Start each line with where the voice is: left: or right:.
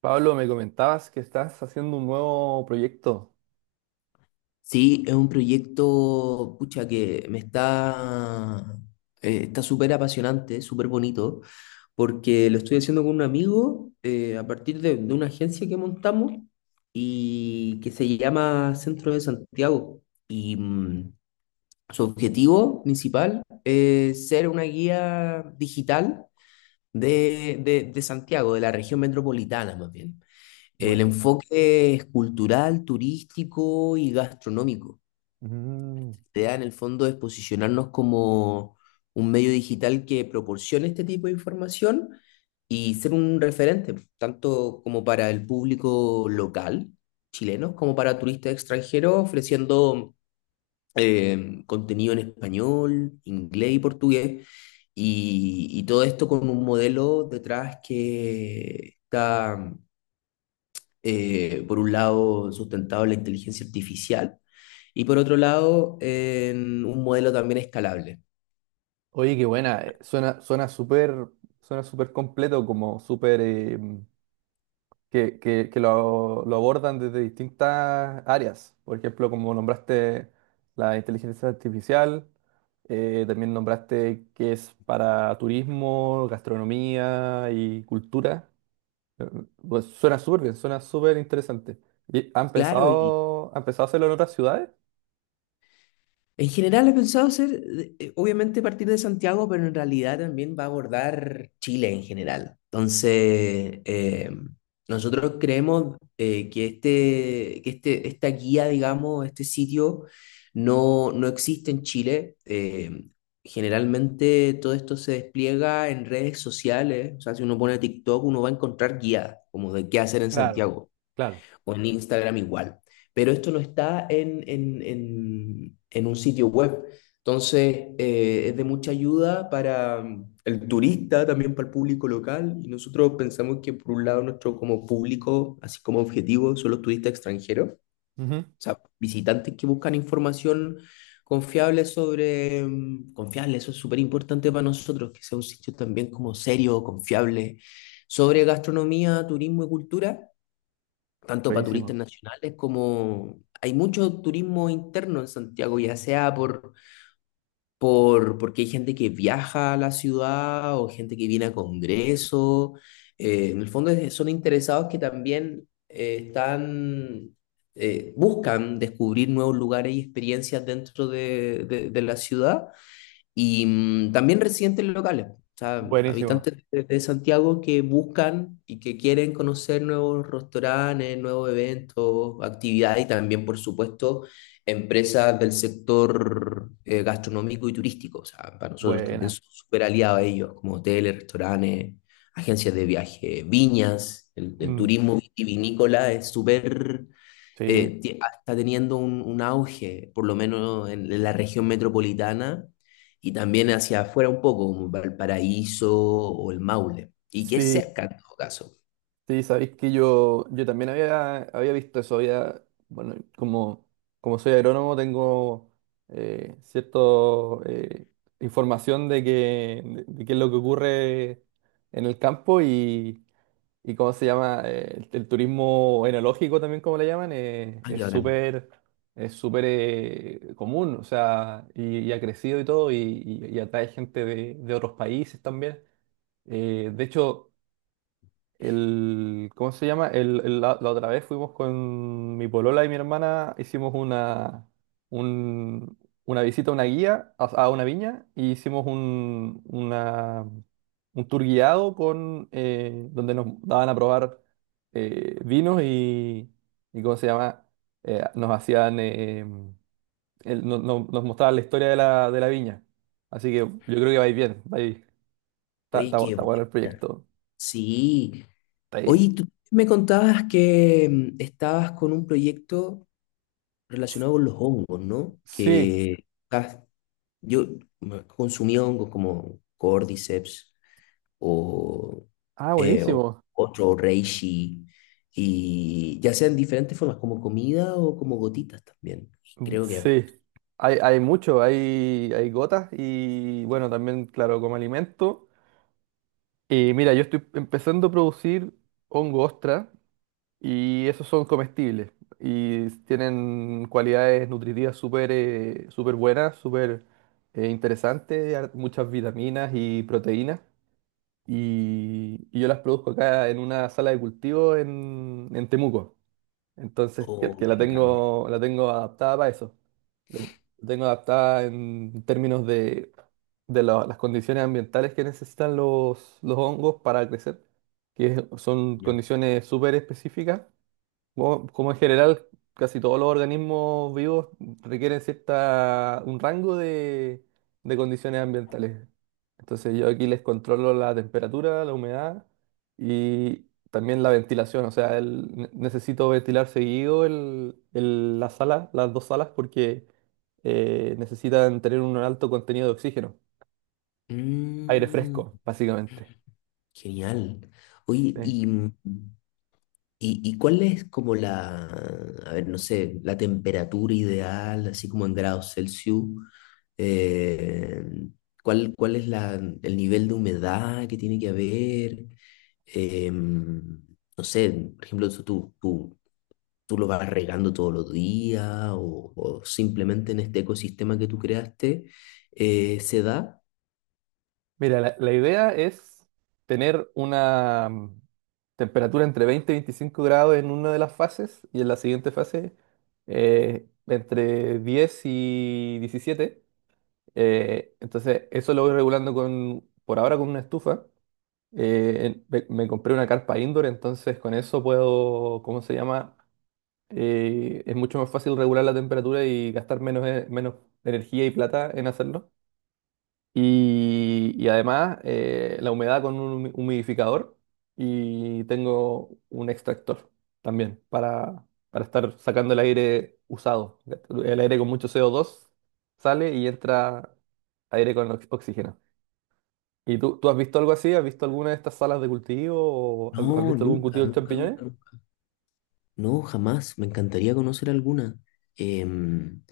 right: Pablo, me comentabas que estás haciendo un nuevo proyecto.
left: Sí, es un proyecto, pucha, que me está, está súper apasionante, súper bonito, porque lo estoy haciendo con un amigo a partir de una agencia que montamos y que se llama Centro de Santiago. Y mm, su objetivo principal es ser una guía digital de Santiago, de la región metropolitana más bien. El
right: Bueno.
left: enfoque es cultural, turístico y gastronómico.
right: Mm.
left: Idea en el fondo es posicionarnos como un medio digital que proporcione este tipo de información y ser un referente, tanto como para el público local chileno, como para turistas extranjeros, ofreciendo contenido en español, inglés y portugués, y todo esto con un modelo detrás que está, por un lado, sustentado en la inteligencia artificial y por otro lado, en un modelo también escalable.
right: Oye, qué buena. Suena, suena súper completo, como súper que lo abordan desde distintas áreas. Por ejemplo, como nombraste la inteligencia artificial, también nombraste que es para turismo, gastronomía y cultura. Eh, Pues suena súper bien, suena súper interesante. ¿Y han
left: Claro, y
right: pensado, han pensado hacerlo en otras ciudades?
left: en general he pensado hacer, obviamente, partir de Santiago, pero en realidad también va a abordar Chile en general. Entonces, nosotros creemos que, este, esta guía, digamos, este sitio, no, no existe en Chile. Generalmente todo esto se despliega en redes sociales, o sea, si uno pone TikTok, uno va a encontrar guías como de qué hacer en
right: Claro,
left: Santiago.
right: claro.
left: O en Instagram igual. Pero esto no está en un sitio web. Entonces, es de mucha ayuda para el turista, también para el público local. Y nosotros pensamos que, por un lado, nuestro como público, así como objetivo, son los turistas extranjeros, o
right: Ujú.
left: sea, visitantes que buscan información confiable sobre... confiable, eso es súper importante para nosotros, que sea un sitio también como serio, confiable, sobre gastronomía, turismo y cultura, tanto para
right: Buenísimo.
left: turistas nacionales, como hay mucho turismo interno en Santiago, ya sea por, porque hay gente que viaja a la ciudad o gente que viene a congresos. En el fondo son interesados que también están buscan descubrir nuevos lugares y experiencias dentro de la ciudad y también residentes locales, o sea,
right: Buenísimo.
left: habitantes de Santiago que buscan y que quieren conocer nuevos restaurantes, nuevos eventos, actividades y también, por supuesto, empresas del sector gastronómico y turístico. O sea, para nosotros también
right: Buena.
left: son súper aliados a ellos, como hoteles, restaurantes, agencias de viaje, viñas. El
right: Mm,
left: turismo vitivinícola es súper
right: sí.
left: eh, ti- está teniendo un auge, por lo menos en la región metropolitana, y también hacia afuera un poco, como Valparaíso o el Maule, y que es
right: Sí,
left: cerca en todo caso.
right: sí, sabéis que yo también había visto eso, había, bueno, como, como soy agrónomo tengo cierta información de, que, de qué es lo que ocurre en el campo y... ¿Y cómo se llama? El turismo enológico también, como le llaman,
left: Ah, qué
right: es
left: bacán.
right: súper, es súper común. O sea, y ha crecido y todo, y, y atrae gente de otros países también. De hecho, el, ¿cómo se llama? El, la otra vez fuimos con mi polola y mi hermana, hicimos una, un- una visita a una guía, a una viña, y hicimos un, un tour guiado con, donde nos daban a probar vinos y ¿cómo se llama? Nos hacían, nos mostraban la historia de la viña. Así que yo creo que vais bien, vais,
left: Oye, qué
right: está bueno el
left: buena.
right: proyecto.
left: Sí.
right: Está ahí.
left: Oye, tú me contabas que estabas con un proyecto relacionado con los hongos, ¿no?
right: Sí.
left: Que ah, yo consumí hongos como Cordyceps o,
right: Ah,
left: eh, o-
right: buenísimo.
left: otro Reishi, y ya sean diferentes formas, como comida o como gotitas también. Y
right: Mm,
left: creo que
right: sí, hay mucho, hay gotas y bueno, también, claro, como alimento. Y mira, yo estoy empezando a producir hongo ostra y esos son comestibles y tienen cualidades nutritivas súper súper buenas, súper interesantes, muchas vitaminas y proteínas. Y yo las produzco acá en una sala de cultivo en Temuco. Entonces,
left: oh,
right: que
left: qué bacán.
right: la tengo adaptada para eso. La tengo adaptada en términos de, las condiciones ambientales que necesitan los hongos para crecer, que son
left: Ya.
right: condiciones súper específicas como, como en general, casi todos los organismos vivos requieren cierta, un rango de condiciones ambientales. Entonces yo aquí les controlo la temperatura, la humedad y también la ventilación. O sea, necesito ventilar seguido el, la sala, las dos salas porque necesitan tener un alto contenido de oxígeno, aire
left: Mm,
right: fresco, básicamente.
left: genial. Oye,
right: ¿Sí?
left: y, y, ¿y cuál es como la, a ver, no sé, la temperatura ideal, así como en grados Celsius? Eh, ¿Cuál, cuál es la, el nivel de humedad que tiene que haber? Em, no sé, por ejemplo, eso tú, tú, tú lo vas regando todos los días o simplemente en este ecosistema que tú creaste se da.
right: Mira, la idea es tener una temperatura entre 20 y 25 grados en una de las fases y en la siguiente fase entre 10 y 17. Entonces, eso lo voy regulando con, por ahora con una estufa. Me, me compré una carpa indoor, entonces con eso puedo, ¿cómo se llama? Es mucho más fácil regular la temperatura y gastar menos, menos energía y plata en hacerlo. Y además la humedad con un humidificador y tengo un extractor también para estar sacando el aire usado. El aire con mucho CO2 sale y entra aire con oxígeno. ¿Y tú has visto algo así? ¿Has visto alguna de estas salas de cultivo? ¿O has
left: No,
right: visto algún
left: nunca,
right: cultivo de
left: nunca,
right: champiñones?
left: nunca, nunca. No, jamás. Me encantaría conocer alguna. Em,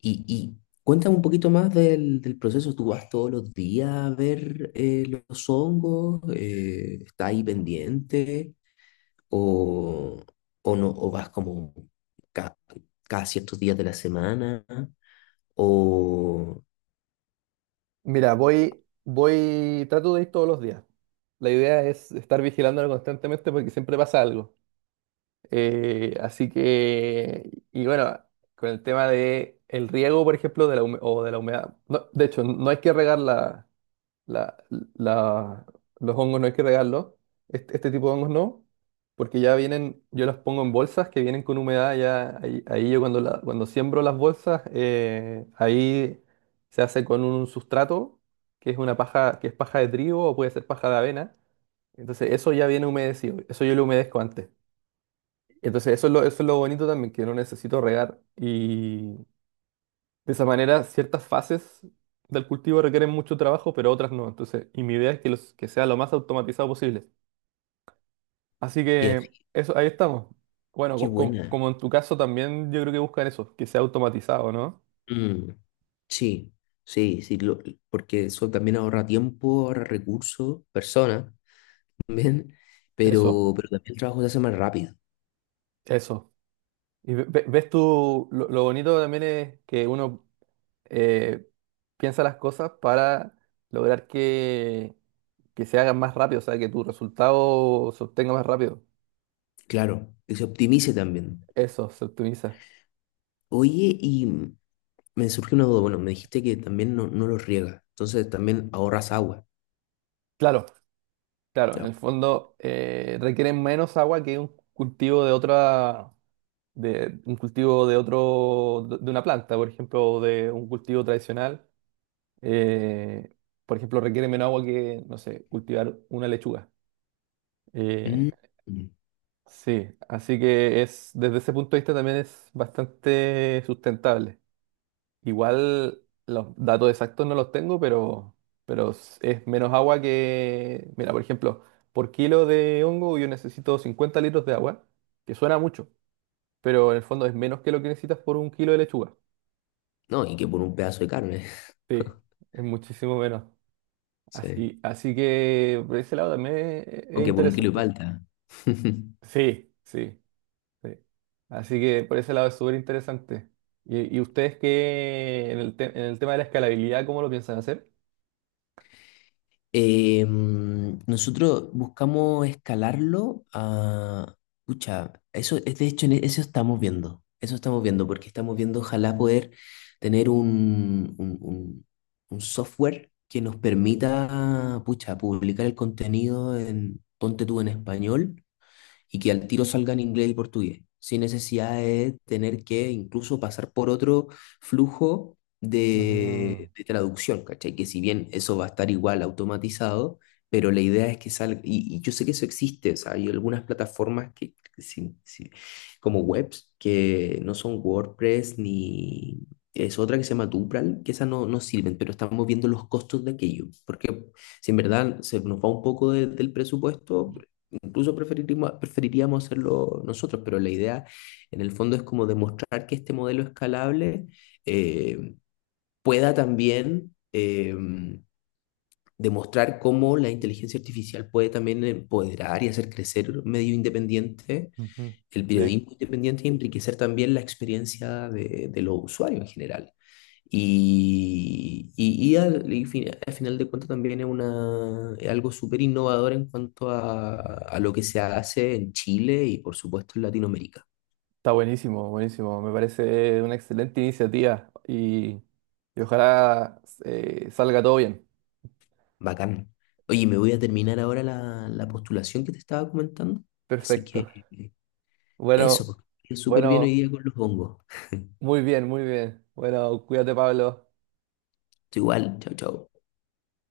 left: y, y cuéntame un poquito más del proceso. ¿Tú vas todos los días a ver los hongos? ¿Estás ahí pendiente? ¿O, o no? ¿O vas como ca- cada ciertos días de la semana? ¿O...
right: Mira, voy, voy, trato de ir todos los días. La idea es estar vigilándolo constantemente porque siempre pasa algo. Así que, y bueno, con el tema de el riego, por ejemplo, de la humedad. No, de hecho, no hay que regar la, la- la- los hongos, no hay que regarlos. Este tipo de hongos no, porque ya vienen, yo los pongo en bolsas que vienen con humedad. Ya ahí, ahí yo cuando, cuando siembro las bolsas, ahí se hace con un sustrato que es una paja, que es paja de trigo o puede ser paja de avena. Entonces, eso ya viene humedecido. Eso yo lo humedezco antes. Entonces, eso es lo bonito también, que no necesito regar. Y de esa manera, ciertas fases del cultivo requieren mucho trabajo, pero otras no. Entonces, y mi idea es que, los, que sea lo más automatizado posible. Así
left: Y así,
right: que eso, ahí estamos. Bueno,
left: qué buena.
right: como en tu caso también yo creo que buscan eso, que sea automatizado, ¿no?
left: Mm, sí, sí, sí. Porque eso también ahorra tiempo, ahorra recursos, personas. También,
right: Eso,
left: pero también el trabajo se hace más rápido,
right: eso. Y ves tú, lo bonito también es que uno eh, piensa las cosas para lograr que se hagan más rápido, o sea, que tu resultado se obtenga más rápido.
left: claro, que se optimice también.
right: Eso se optimiza.
left: Oye, y me surge una duda, bueno, me dijiste que también no, no lo riegas, entonces también ahorras agua.
right: Claro, claro, en el
left: Ya.
right: fondo requieren menos agua que un cultivo de otra, de un cultivo de otro, de una planta, por ejemplo, o de un cultivo tradicional. eh, por ejemplo, requiere menos agua que, no sé, cultivar una lechuga. Eh,
left: Mm, mm.
right: sí, así que es, desde ese punto de vista también es bastante sustentable. Igual los datos exactos no los tengo, pero, es menos agua que... Mira, por ejemplo, por kilo de hongo yo necesito 50 litros de agua, que suena mucho, pero en el fondo es menos que lo que necesitas por un kilo de lechuga.
left: No, y que por un pedazo de carne,
right: Sí, es muchísimo menos.
left: sí.
right: Así, así que por ese lado también
left: O
right: es
left: que por un kilo de
right: interesante.
left: palta.
right: Sí, sí, sí. Así que por ese lado es súper interesante. Y ustedes qué, en el tema de la escalabilidad, cómo lo piensan hacer?
left: Eh, nosotros buscamos escalarlo a... Pucha, eso es de hecho, en eso estamos viendo. Eso estamos viendo, porque estamos viendo ojalá poder tener un, un software que nos permita, pucha, publicar el contenido en, ponte tú en español y que al tiro salgan inglés y portugués, sin necesidad de tener que incluso pasar por otro flujo
right: Mm,
left: de traducción, ¿cachai? Que si bien eso va a estar igual automatizado, pero la idea es que salga, y yo sé que eso existe, o sea, hay algunas plataformas que, sí, como webs que no son WordPress ni... Es otra que se llama Dupral, que esas no, no sirven, pero estamos viendo los costos de aquello, porque si en verdad se nos va un poco del presupuesto. Incluso preferiríamos, preferiríamos hacerlo nosotros, pero la idea en el fondo es como demostrar que este modelo escalable eh, pueda también demostrar cómo la inteligencia artificial puede también empoderar y hacer crecer un medio independiente,
right: ujú.
left: el
right: Sí,
left: periodismo independiente, y enriquecer también la experiencia de los usuarios en general. Y al final de cuentas también es, una, es algo súper innovador en cuanto a lo que se hace en Chile y por supuesto en Latinoamérica.
right: está buenísimo, buenísimo. Me parece una excelente iniciativa y ojalá salga todo bien.
left: Bacán. Oye, me voy a terminar ahora la, la postulación que te estaba comentando. Así
right: Perfecto.
left: que
right: Bueno,
left: eso, pues, que estés súper bien hoy
right: bueno,
left: día con los hongos.
right: muy bien, muy bien. Bueno, cuídate, Pablo.
left: Tú igual, chao, chao.